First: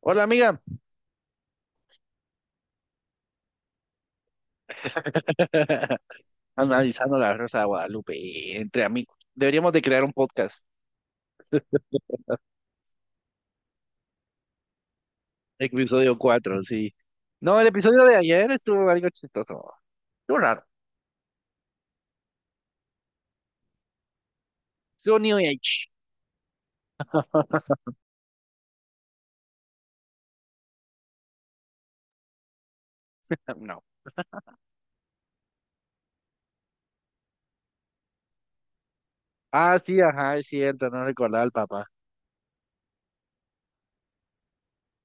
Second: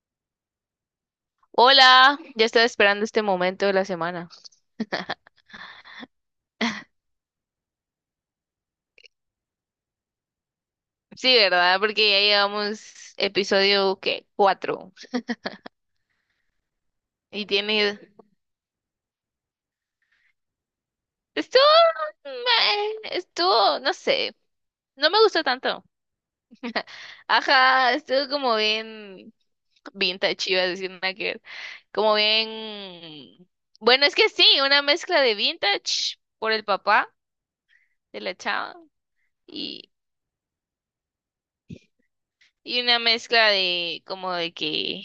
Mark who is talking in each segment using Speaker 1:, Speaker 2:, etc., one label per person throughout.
Speaker 1: Hola amiga,
Speaker 2: Hola, ya estaba esperando este momento de la semana.
Speaker 1: analizando la Rosa de Guadalupe entre amigos. Deberíamos de crear un podcast,
Speaker 2: Sí, ¿verdad? Porque ya llevamos episodio, ¿qué? Cuatro.
Speaker 1: episodio cuatro, sí.
Speaker 2: Y
Speaker 1: No, el episodio
Speaker 2: tiene...
Speaker 1: de ayer estuvo algo chistoso. Estuvo raro.
Speaker 2: Estuvo... Estuvo, no sé. No
Speaker 1: Estuvo
Speaker 2: me
Speaker 1: New
Speaker 2: gustó tanto.
Speaker 1: Age.
Speaker 2: Ajá, estuvo como bien... vintage, iba a decir nada que ver. Como bien...
Speaker 1: No.
Speaker 2: bueno, es que sí, una mezcla de vintage por el papá de la chava
Speaker 1: Ah,
Speaker 2: y,
Speaker 1: sí, ajá, es cierto, no recordaba al papá.
Speaker 2: una mezcla de como de que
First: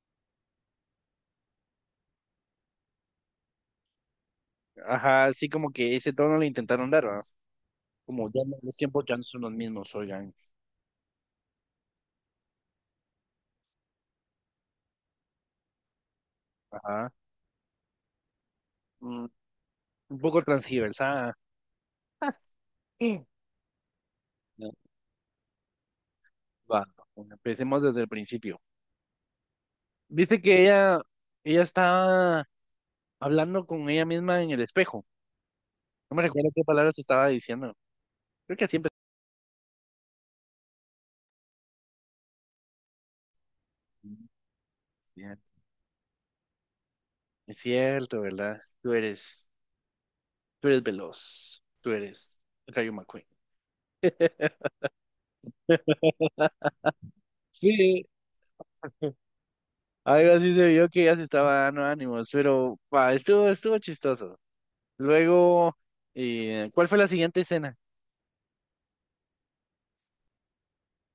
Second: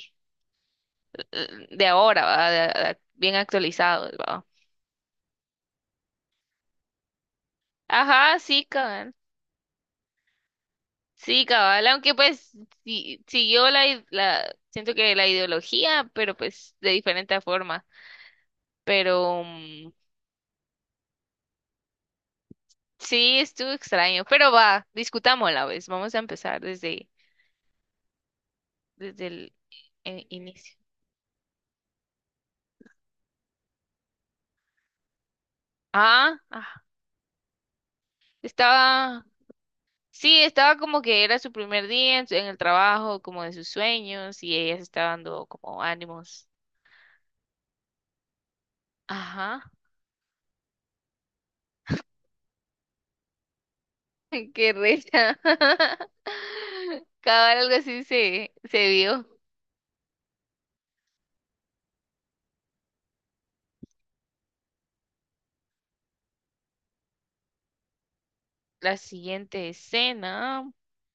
Speaker 2: de ahora, ¿va? Bien actualizados, ¿va?
Speaker 1: Ajá, sí, como que ese tono le intentaron dar, ¿verdad? Como
Speaker 2: Ajá,
Speaker 1: ya no,
Speaker 2: sí,
Speaker 1: los tiempos
Speaker 2: cabal.
Speaker 1: ya no son los mismos, oigan.
Speaker 2: Sí, cabal, aunque pues sí, siguió siento que la ideología, pero pues de
Speaker 1: Ajá.
Speaker 2: diferente forma.
Speaker 1: Mm,
Speaker 2: Pero
Speaker 1: un poco transgiversada. Sí.
Speaker 2: sí, estuvo extraño. Pero
Speaker 1: No,
Speaker 2: va, discutámosla, ¿ves? Vamos a empezar
Speaker 1: va, empecemos desde el principio.
Speaker 2: desde el
Speaker 1: Viste que
Speaker 2: inicio.
Speaker 1: ella está hablando con ella misma en el espejo. No me
Speaker 2: Ah,
Speaker 1: recuerdo qué
Speaker 2: ah,
Speaker 1: palabras estaba diciendo. Creo que siempre.
Speaker 2: estaba, sí, estaba como que era su primer día en, en el trabajo, como de sus sueños,
Speaker 1: Es
Speaker 2: y ella se estaba dando
Speaker 1: cierto,
Speaker 2: como ánimos.
Speaker 1: es cierto, ¿verdad? Tú eres,
Speaker 2: Ajá.
Speaker 1: tú eres veloz. Tú eres Rayo McQueen.
Speaker 2: Qué risa. Cabal, algo así
Speaker 1: Sí,
Speaker 2: se vio.
Speaker 1: algo así se vio que ya se estaba dando ánimos, pero pa, estuvo chistoso. Luego, ¿cuál fue la siguiente escena?
Speaker 2: La siguiente escena.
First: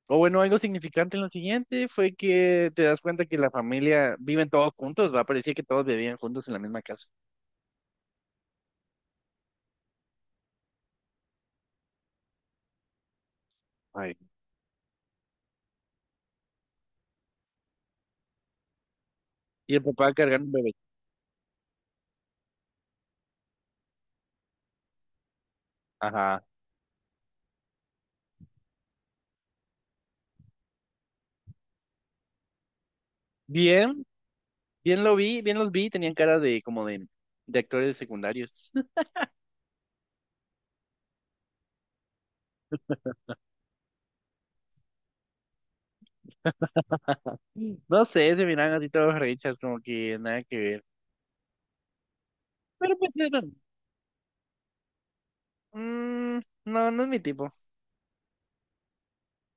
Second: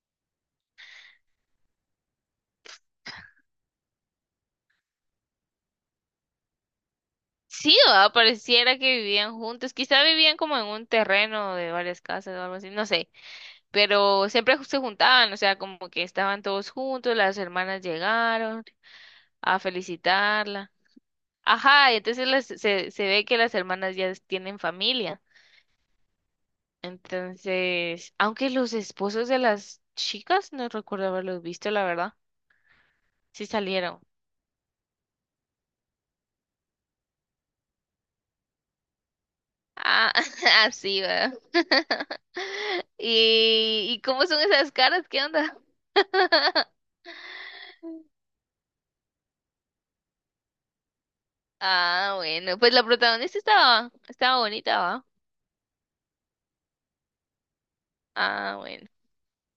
Speaker 1: O bueno, algo significante en lo siguiente fue que te das cuenta que la familia viven todos juntos, va, parecía que todos vivían juntos en la misma casa.
Speaker 2: Sí, ¿verdad? Pareciera que vivían juntos. Quizá vivían como en un terreno de varias casas o algo así, no sé.
Speaker 1: Ay.
Speaker 2: Pero siempre se juntaban, o sea, como que estaban todos juntos, las hermanas llegaron a
Speaker 1: Y el papá cargando un bebé.
Speaker 2: felicitarla. Ajá, y entonces se ve que las hermanas ya tienen familia.
Speaker 1: Ajá.
Speaker 2: Entonces, aunque los esposos de las chicas no recuerdo haberlos visto, la verdad. Sí salieron.
Speaker 1: Bien, bien los vi, tenían cara de como de actores secundarios.
Speaker 2: Ah, así, ¿verdad? ¿Y cómo son esas caras? ¿Qué onda?
Speaker 1: No sé, se miran así todos rechas, como que nada que ver.
Speaker 2: Ah, bueno, pues la
Speaker 1: Pero pues
Speaker 2: protagonista
Speaker 1: eran,
Speaker 2: estaba bonita, ¿va?
Speaker 1: mm, no, no es mi tipo.
Speaker 2: Ah, bueno,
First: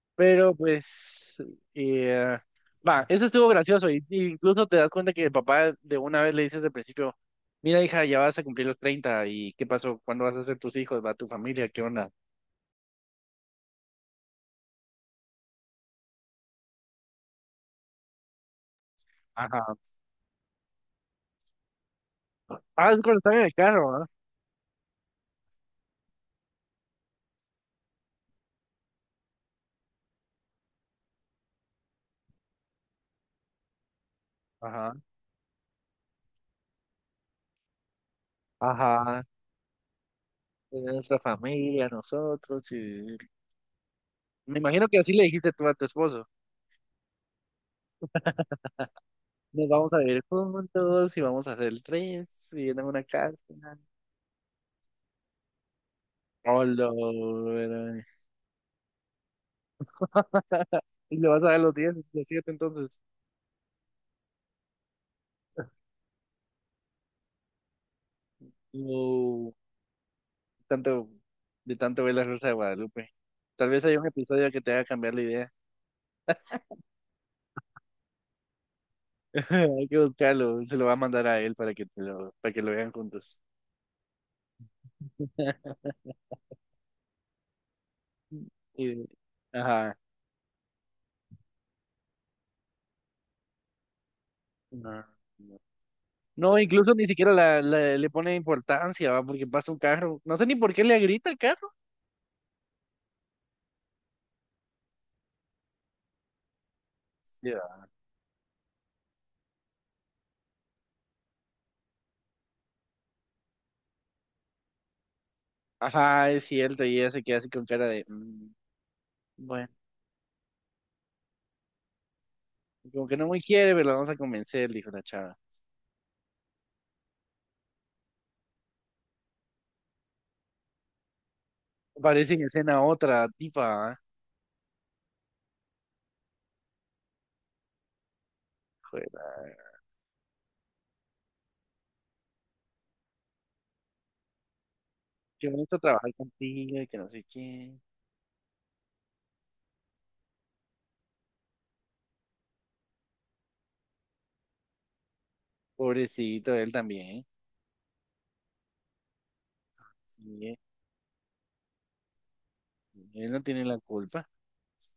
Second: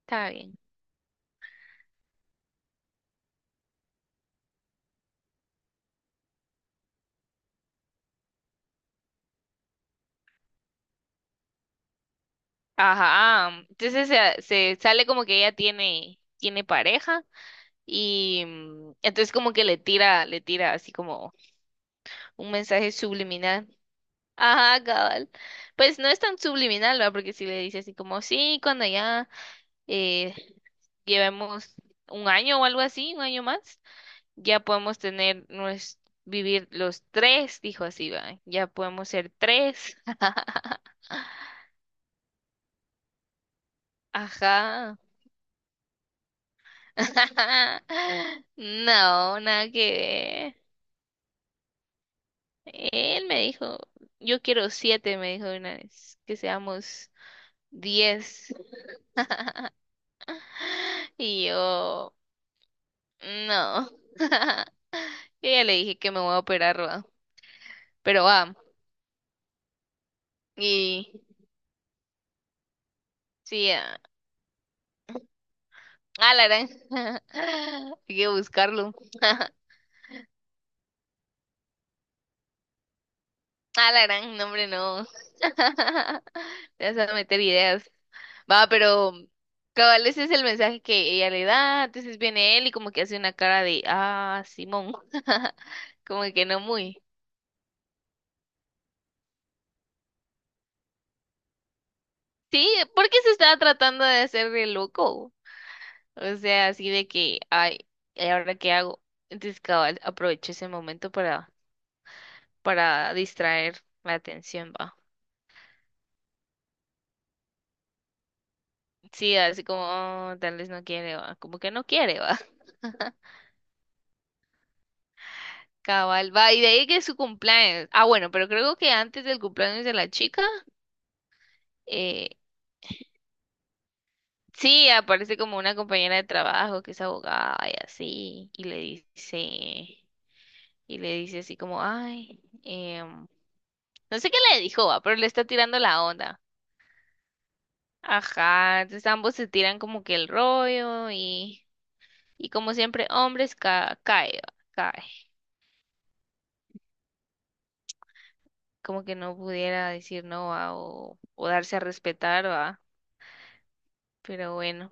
Speaker 2: está
Speaker 1: Pero
Speaker 2: bien.
Speaker 1: pues, eh, va, eso estuvo gracioso. Y incluso te das cuenta que el papá de una vez le dice desde el principio, mira hija, ya vas a cumplir los 30 y ¿qué pasó? ¿Cuándo vas a hacer tus hijos? ¿Va tu familia? ¿Qué onda?
Speaker 2: Ajá, entonces se sale como que ella tiene pareja y entonces como que
Speaker 1: Ajá.
Speaker 2: le tira así como un
Speaker 1: Ah,
Speaker 2: mensaje
Speaker 1: es cuando están en el
Speaker 2: subliminal.
Speaker 1: carro, ¿ah?
Speaker 2: Ajá, cabal. Pues no es tan subliminal, ¿verdad? Porque si le dice así como, sí, cuando ya eh, llevemos un año o algo así, un año más, ya
Speaker 1: Ajá.
Speaker 2: podemos tener vivir los tres, dijo así, va, ya podemos
Speaker 1: Ajá.
Speaker 2: ser tres.
Speaker 1: Nuestra familia, nosotros, sí. Me imagino que
Speaker 2: Ajá.
Speaker 1: así le dijiste tú a tu esposo.
Speaker 2: No,
Speaker 1: Nos
Speaker 2: nada
Speaker 1: vamos
Speaker 2: que
Speaker 1: a vivir
Speaker 2: ver.
Speaker 1: juntos y vamos a hacer tres y en una
Speaker 2: Él
Speaker 1: casa.
Speaker 2: me dijo, yo quiero siete, me dijo de una vez, que
Speaker 1: Hola.
Speaker 2: seamos
Speaker 1: Verá.
Speaker 2: 10.
Speaker 1: Y le vas
Speaker 2: Y
Speaker 1: a dar los 10,
Speaker 2: yo,
Speaker 1: los 7 entonces.
Speaker 2: no. Yo ya le dije que me voy a operar, va. Pero va.
Speaker 1: No, tanto,
Speaker 2: Y
Speaker 1: de tanto ver la Rosa de Guadalupe. Tal
Speaker 2: sí,
Speaker 1: vez haya
Speaker 2: ah,
Speaker 1: un episodio que te haga cambiar la idea.
Speaker 2: ah, la gran. Hay que buscarlo.
Speaker 1: Hay que buscarlo. Se lo va a mandar a él para que, lo vean juntos.
Speaker 2: Ah, la gran, no, hombre, no. Te vas a meter ideas. Va,
Speaker 1: Y-
Speaker 2: pero
Speaker 1: ajá.
Speaker 2: cabal, ese es el mensaje que ella le da. Entonces viene él y como que hace una cara de, ah,
Speaker 1: No,
Speaker 2: Simón.
Speaker 1: no.
Speaker 2: Como que
Speaker 1: No,
Speaker 2: no
Speaker 1: incluso ni
Speaker 2: muy.
Speaker 1: siquiera le pone importancia, ¿va? Porque pasa un carro. No sé ni por qué le grita al carro.
Speaker 2: Sí, porque se estaba tratando de hacer de loco. O sea, así de que,
Speaker 1: Sí, va.
Speaker 2: ay, ¿y ahora qué hago? Entonces cabal, aprovecho ese momento para distraer la atención, va.
Speaker 1: Ajá, es cierto, y ella se queda así con cara de, "Mm,
Speaker 2: Sí,
Speaker 1: bueno,
Speaker 2: así como, "Oh, tal vez no quiere, va. Como que no quiere, va".
Speaker 1: como que no muy quiere, pero la vamos a convencer", dijo la chava.
Speaker 2: Cabal, va. Y de ahí que es su cumpleaños. Ah, bueno, pero creo que antes del cumpleaños de la chica,
Speaker 1: Aparece
Speaker 2: eh,
Speaker 1: en escena otra tipa, ¿ah?
Speaker 2: sí, aparece como una compañera de trabajo que es abogada y así. Y le
Speaker 1: Joder,
Speaker 2: dice, y le dice así como, ay, no sé qué le dijo, va, pero le
Speaker 1: que
Speaker 2: está
Speaker 1: bonito
Speaker 2: tirando la
Speaker 1: trabajar
Speaker 2: onda.
Speaker 1: contigo y que no sé qué.
Speaker 2: Ajá, entonces ambos se tiran como que el rollo y, como siempre, hombres ca cae, va, cae.
Speaker 1: Pobrecito él también, ¿eh?
Speaker 2: Como que no pudiera decir
Speaker 1: Sí,
Speaker 2: no, ¿va? O, o darse a respetar, va.
Speaker 1: él no tiene la culpa.
Speaker 2: Pero bueno,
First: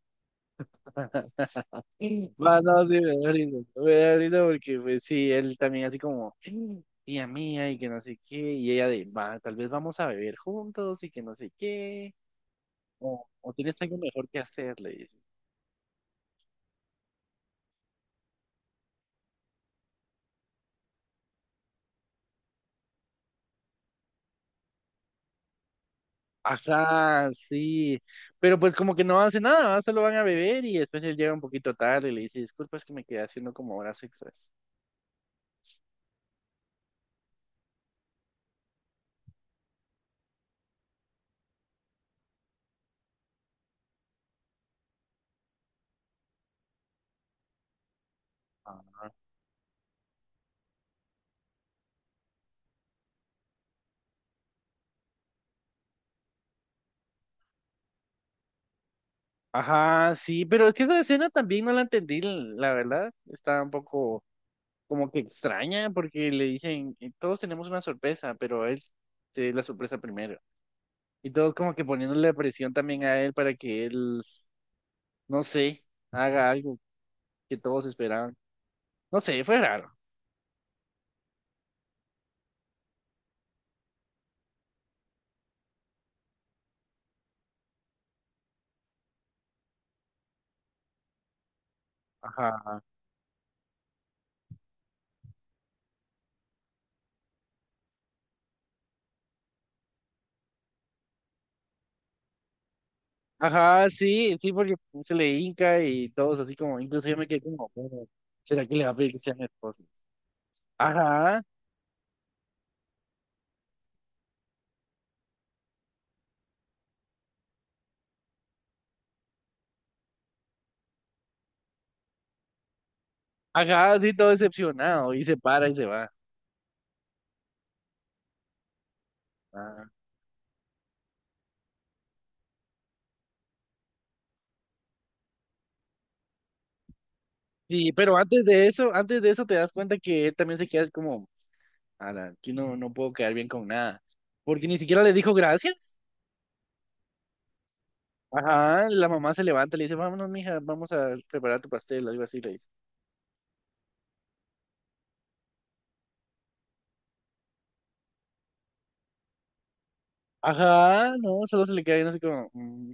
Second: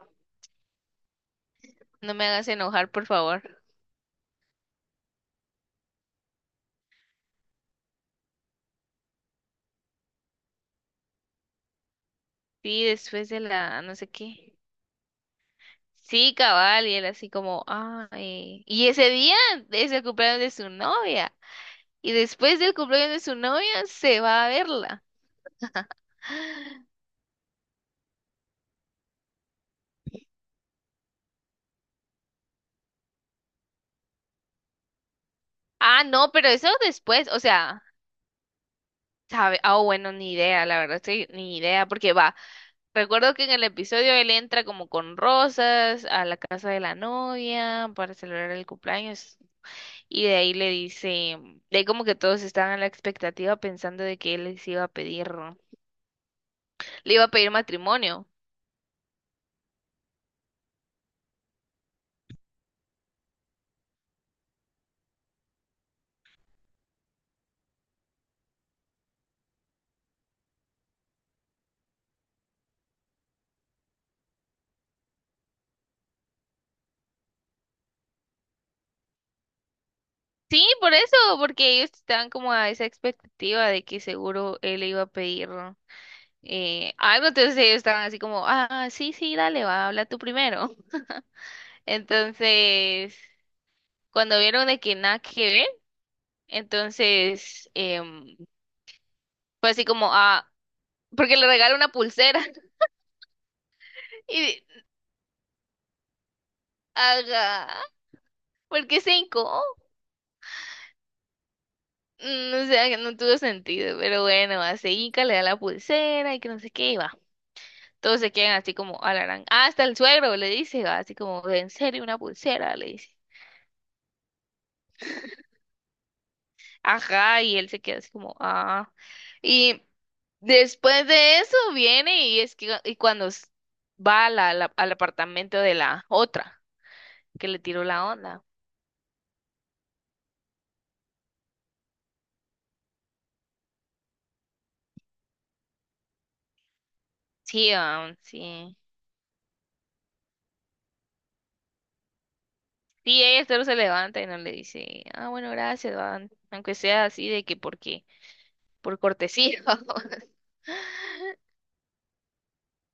Speaker 2: no me
Speaker 1: Sí.
Speaker 2: hagas
Speaker 1: Va, no,
Speaker 2: enojar,
Speaker 1: sí,
Speaker 2: por favor.
Speaker 1: me da risa porque, pues, sí, él también así como, tía mía, y que no sé qué, y ella de, va, tal vez vamos a beber juntos, y que no sé qué,
Speaker 2: Sí,
Speaker 1: o,
Speaker 2: después de
Speaker 1: o tienes
Speaker 2: la no
Speaker 1: algo
Speaker 2: sé
Speaker 1: mejor que
Speaker 2: qué.
Speaker 1: hacer, le dice.
Speaker 2: Sí, cabal, y él así como, ah, y ese día es el cumpleaños de su novia. Y después del cumpleaños de su novia se va a verla.
Speaker 1: Ajá, sí, pero pues como que no hace nada, ¿verdad? Solo van a beber y después él llega un poquito tarde y le dice, disculpa, es que me quedé haciendo como horas extras.
Speaker 2: Ah, no, pero eso después, o sea, sabe, ah, bueno, ni idea, la verdad, sí, ni idea, porque va. Recuerdo que en el episodio él entra como con rosas a la casa de la novia para celebrar el cumpleaños y de ahí le dice, de ahí como que todos estaban a la expectativa pensando de que él les iba a pedir, le iba a pedir matrimonio.
Speaker 1: Ajá, sí, pero es que esa escena también no la entendí, la verdad, está un poco como que extraña porque le dicen, todos tenemos una sorpresa, pero él te da la sorpresa primero. Y todos como que poniéndole presión también a él para que él, no sé, haga algo que todos esperaban. No sé, fue raro.
Speaker 2: Sí, por eso, porque ellos estaban como a esa expectativa de que seguro él le iba a pedir algo, entonces ellos estaban así como, ah, sí, sí, dale, va, habla tú primero.
Speaker 1: Ajá.
Speaker 2: Entonces, cuando vieron de que nada que ver, entonces... fue así como, ah, porque le regalé una pulsera.
Speaker 1: Ajá, sí, sí,
Speaker 2: Y,
Speaker 1: porque se le hinca y todos así como, incluso yo me quedé
Speaker 2: haga,
Speaker 1: como, "Oh, ¿será que le
Speaker 2: ¿por
Speaker 1: va a
Speaker 2: qué
Speaker 1: pedir que sea
Speaker 2: cinco?
Speaker 1: mi esposa? Ajá,
Speaker 2: No sé, que no tuvo sentido, pero bueno, hace Inca, le da la pulsera y que no sé qué, y va. Todos se quedan así como alarán, ah, hasta el suegro le dice, va, así como, ¿en serio una pulsera? Le dice.
Speaker 1: ajá, sí, todo decepcionado y se para y se va.
Speaker 2: Ajá, y él se queda así como, ah. Y
Speaker 1: Ajá.
Speaker 2: después de eso viene y es que, y cuando va a al apartamento de la otra, que le tiró
Speaker 1: Sí,
Speaker 2: la
Speaker 1: pero
Speaker 2: onda.
Speaker 1: antes de eso te das cuenta que él también se queda así como, ala, aquí no, no puedo quedar bien con nada, porque ni siquiera le dijo gracias.
Speaker 2: Sí, ah, sí.
Speaker 1: Ajá, la mamá se levanta y le dice, vámonos, mija, vamos a preparar tu pastel, algo así le dice.
Speaker 2: Sí, ella solo se levanta y no le dice, ah, bueno, gracias, va", aunque sea así de que porque, por cortesía. Vamos.
Speaker 1: Ajá, no, solo se le queda viendo así como, "Mm".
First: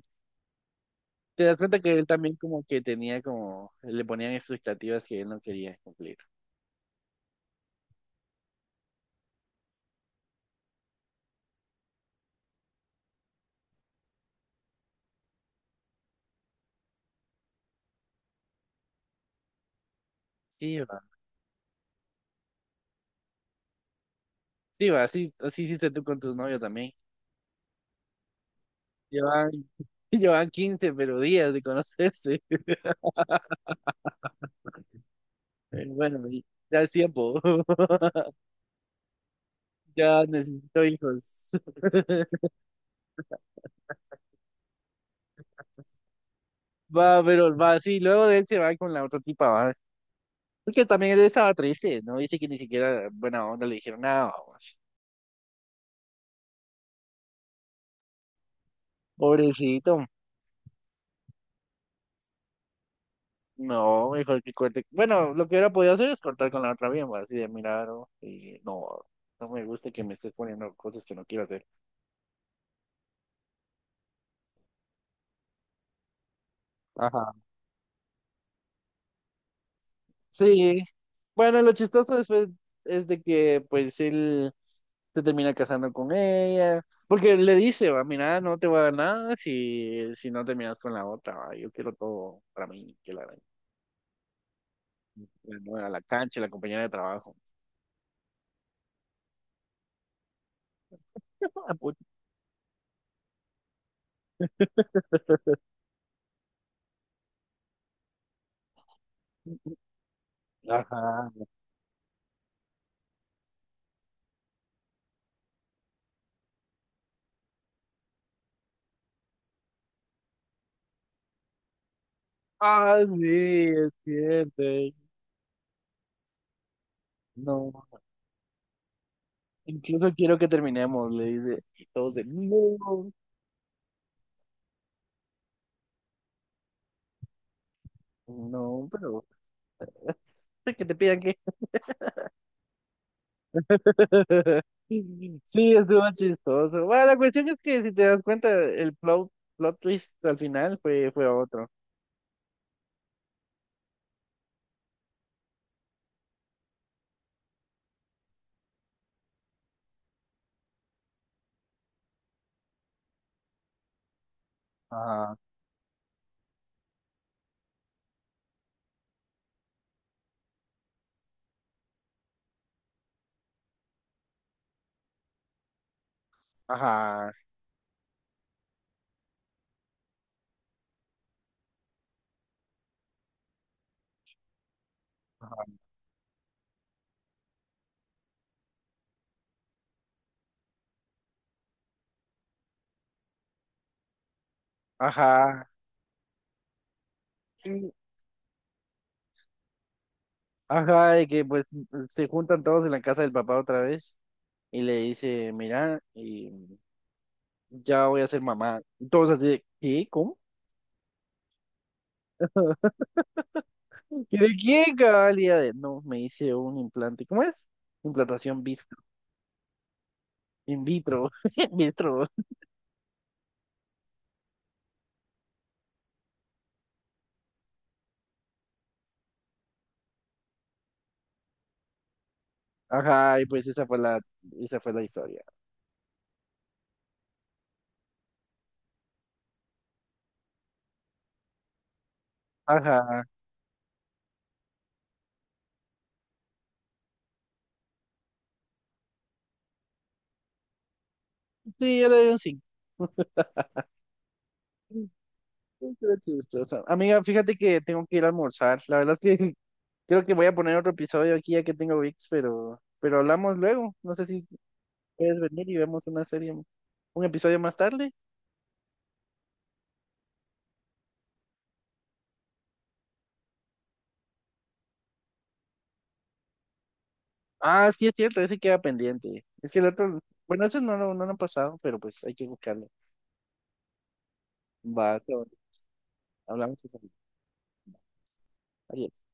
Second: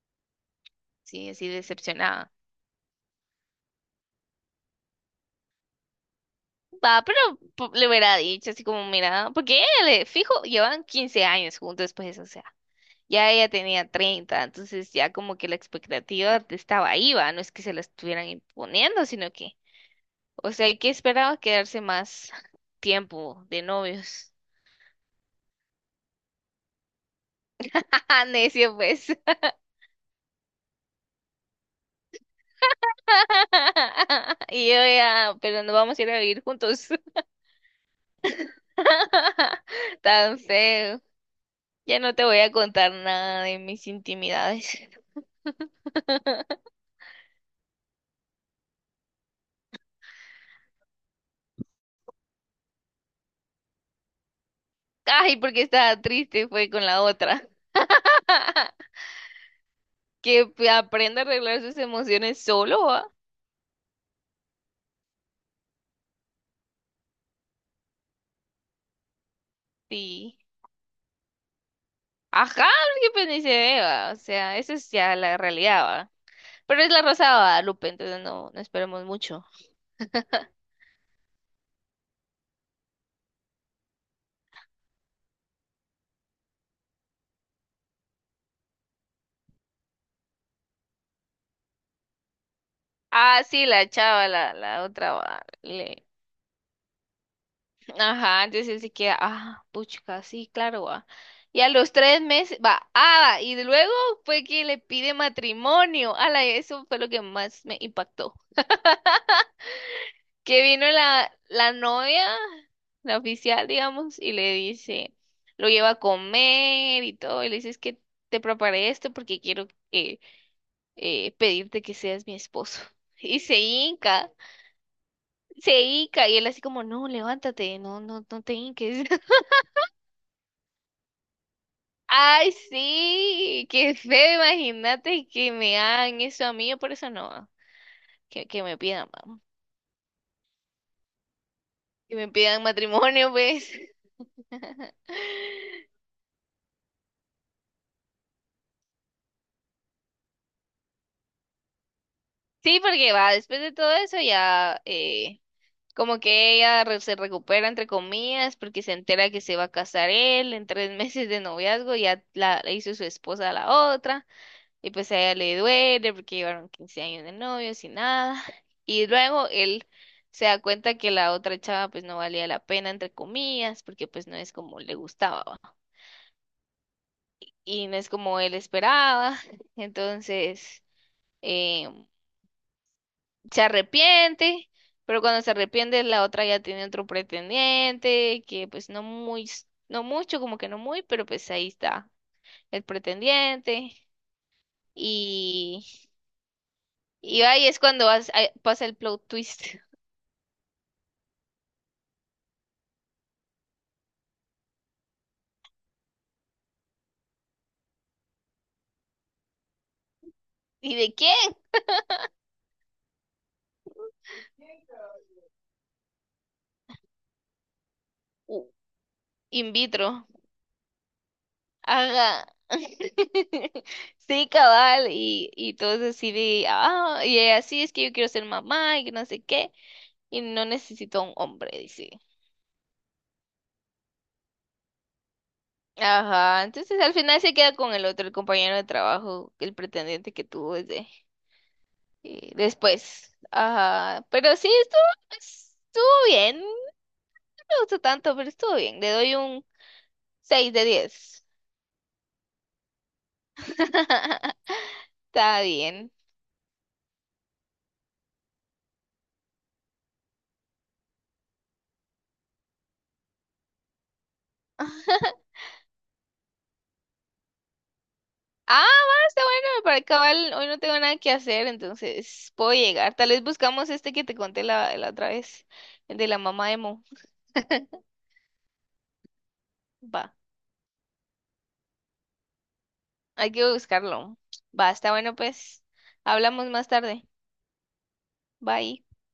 Speaker 2: Sí,
Speaker 1: Te
Speaker 2: así
Speaker 1: das cuenta que él
Speaker 2: decepcionada.
Speaker 1: también como que tenía como, le ponían expectativas que él no quería cumplir.
Speaker 2: Va, pero le hubiera dicho así como, mira, porque ella le, fijo, llevan 15 años juntos después, o sea, ya ella tenía 30, entonces ya como que la expectativa estaba ahí, va, no es que se la estuvieran imponiendo, sino que, o sea,
Speaker 1: Sí,
Speaker 2: que
Speaker 1: va.
Speaker 2: esperaba quedarse más tiempo de novios.
Speaker 1: Sí, va, así hiciste tú con tus novios también.
Speaker 2: Ah, necio, pues.
Speaker 1: Llevan, llevan 15 pero días de conocerse.
Speaker 2: Y yo ya, pero no
Speaker 1: Pero
Speaker 2: vamos a ir a
Speaker 1: bueno,
Speaker 2: vivir
Speaker 1: y ya
Speaker 2: juntos.
Speaker 1: es tiempo. Ya
Speaker 2: Tan
Speaker 1: necesito
Speaker 2: feo.
Speaker 1: hijos.
Speaker 2: Ya no te voy a contar nada de mis intimidades.
Speaker 1: Va, pero va, sí, luego de él se va con la otra tipa, va. Porque también él estaba triste, ¿no? Dice que ni siquiera buena onda le dijeron nada, va.
Speaker 2: Ay, porque estaba triste, fue con la otra.
Speaker 1: Pobrecito.
Speaker 2: Que aprenda a arreglar sus emociones solo, ¿va?
Speaker 1: No, mejor que corte. Bueno, lo que hubiera podido hacer es cortar con la otra misma, así de mirar, ¿no? Y no, no me gusta que me estés
Speaker 2: Sí.
Speaker 1: poniendo cosas que no quiero hacer.
Speaker 2: Ajá, porque pues ni se ve, ¿va? O sea, esa es ya la realidad, ¿va? Pero es la Rosa de
Speaker 1: Ajá.
Speaker 2: Guadalupe, entonces no, no esperemos mucho.
Speaker 1: Sí. Bueno, lo chistoso después es de que pues él se termina casando con ella, porque le dice, va, mira, no te voy a dar nada si no terminas con la otra, va, yo quiero todo para mí, que la,
Speaker 2: Ah, sí, la chava, la otra, ¿va?
Speaker 1: la nueva, la cancha, la compañera de trabajo.
Speaker 2: Ajá, entonces él se queda, ah, puchica, sí, claro, va. Y a los 3 meses, va, ah, y luego fue que le pide matrimonio. Ala, eso fue lo que más me impactó. Que vino
Speaker 1: Ajá.
Speaker 2: la novia, la oficial, digamos, y le dice, lo lleva a comer y todo, y le dice, es que te preparé esto porque quiero pedirte que seas mi esposo.
Speaker 1: Ah, sí,
Speaker 2: Y se
Speaker 1: es
Speaker 2: hinca,
Speaker 1: cierto.
Speaker 2: y él así como, no,
Speaker 1: No.
Speaker 2: levántate, no, no, no te hinques.
Speaker 1: Incluso quiero que terminemos, le dice. Y todos de,
Speaker 2: Ay,
Speaker 1: no,
Speaker 2: sí, qué feo, imagínate que me hagan eso a mí, yo por eso no, que me
Speaker 1: no,
Speaker 2: pidan,
Speaker 1: pero
Speaker 2: vamos,
Speaker 1: que te pidan que...
Speaker 2: que me pidan matrimonio, pues.
Speaker 1: Sí, estuvo chistoso. Bueno, la cuestión es que si te das cuenta, el plot twist al final fue otro.
Speaker 2: Sí, porque va, después de todo eso ya, como que ella se recupera, entre comillas, porque se entera que se va a casar él en tres meses de noviazgo, ya la hizo su esposa a la otra. Y pues a ella
Speaker 1: Ajá,
Speaker 2: le duele porque llevaron 15 años de novios y nada. Y luego él se da cuenta que la otra chava pues no valía la pena, entre comillas, porque pues no es como le gustaba, ¿va?
Speaker 1: ajá,
Speaker 2: Y no es como él esperaba. Entonces eh, se arrepiente, pero cuando se
Speaker 1: ajá,
Speaker 2: arrepiente la otra ya tiene otro pretendiente, que pues no muy, no mucho, como que no muy, pero pues ahí está el pretendiente.
Speaker 1: ajá.
Speaker 2: Y, y ahí es
Speaker 1: Sí,
Speaker 2: cuando ahí pasa el plot twist.
Speaker 1: ajá, de que pues se juntan todos en la casa del papá otra vez y le dice, mira, y ya voy a ser mamá. Y todos así, de, ¿qué? ¿Cómo?
Speaker 2: ¿Y de quién?
Speaker 1: ¿Y de qué cabalidades? No, me hice un implante. ¿Cómo es? Implantación
Speaker 2: U- in vitro.
Speaker 1: in vitro. In vitro.
Speaker 2: Haga. Sí, cabal. Y todos así de, ah, y ella, sí, es que yo quiero ser mamá y que no sé qué. Y no necesito a un hombre, dice.
Speaker 1: Ajá, y pues esa fue la historia.
Speaker 2: Ajá. Entonces al final se queda con el otro, el compañero de trabajo, el pretendiente que tuvo desde
Speaker 1: Ajá.
Speaker 2: después. Ajá. Pero sí, estuvo bien. No me gustó tanto, pero estuvo bien. Le doy un 6 de 10.
Speaker 1: Sí, yo le doy un 5.
Speaker 2: Está bien.
Speaker 1: Estuvo chistosa. Amiga, fíjate que tengo que ir a almorzar. La verdad es que creo que voy a poner otro episodio aquí ya que tengo VIX, pero hablamos luego. No sé si puedes venir y vemos una serie, un episodio más tarde.
Speaker 2: Ah, va, está bueno, para acabar, hoy no tengo nada que hacer, entonces puedo llegar. Tal vez buscamos este que te conté la otra vez, el de la mamá de Mo.
Speaker 1: Ah, sí, es cierto, ese queda pendiente. Es que el otro,
Speaker 2: Va,
Speaker 1: bueno, eso no, no, lo han pasado, pero pues hay que buscarlo.
Speaker 2: hay que buscarlo. Va, está
Speaker 1: Va, está
Speaker 2: bueno,
Speaker 1: bueno.
Speaker 2: pues. Hablamos
Speaker 1: Hablamos
Speaker 2: más
Speaker 1: esa noche.
Speaker 2: tarde. Bye.
Speaker 1: Adiós.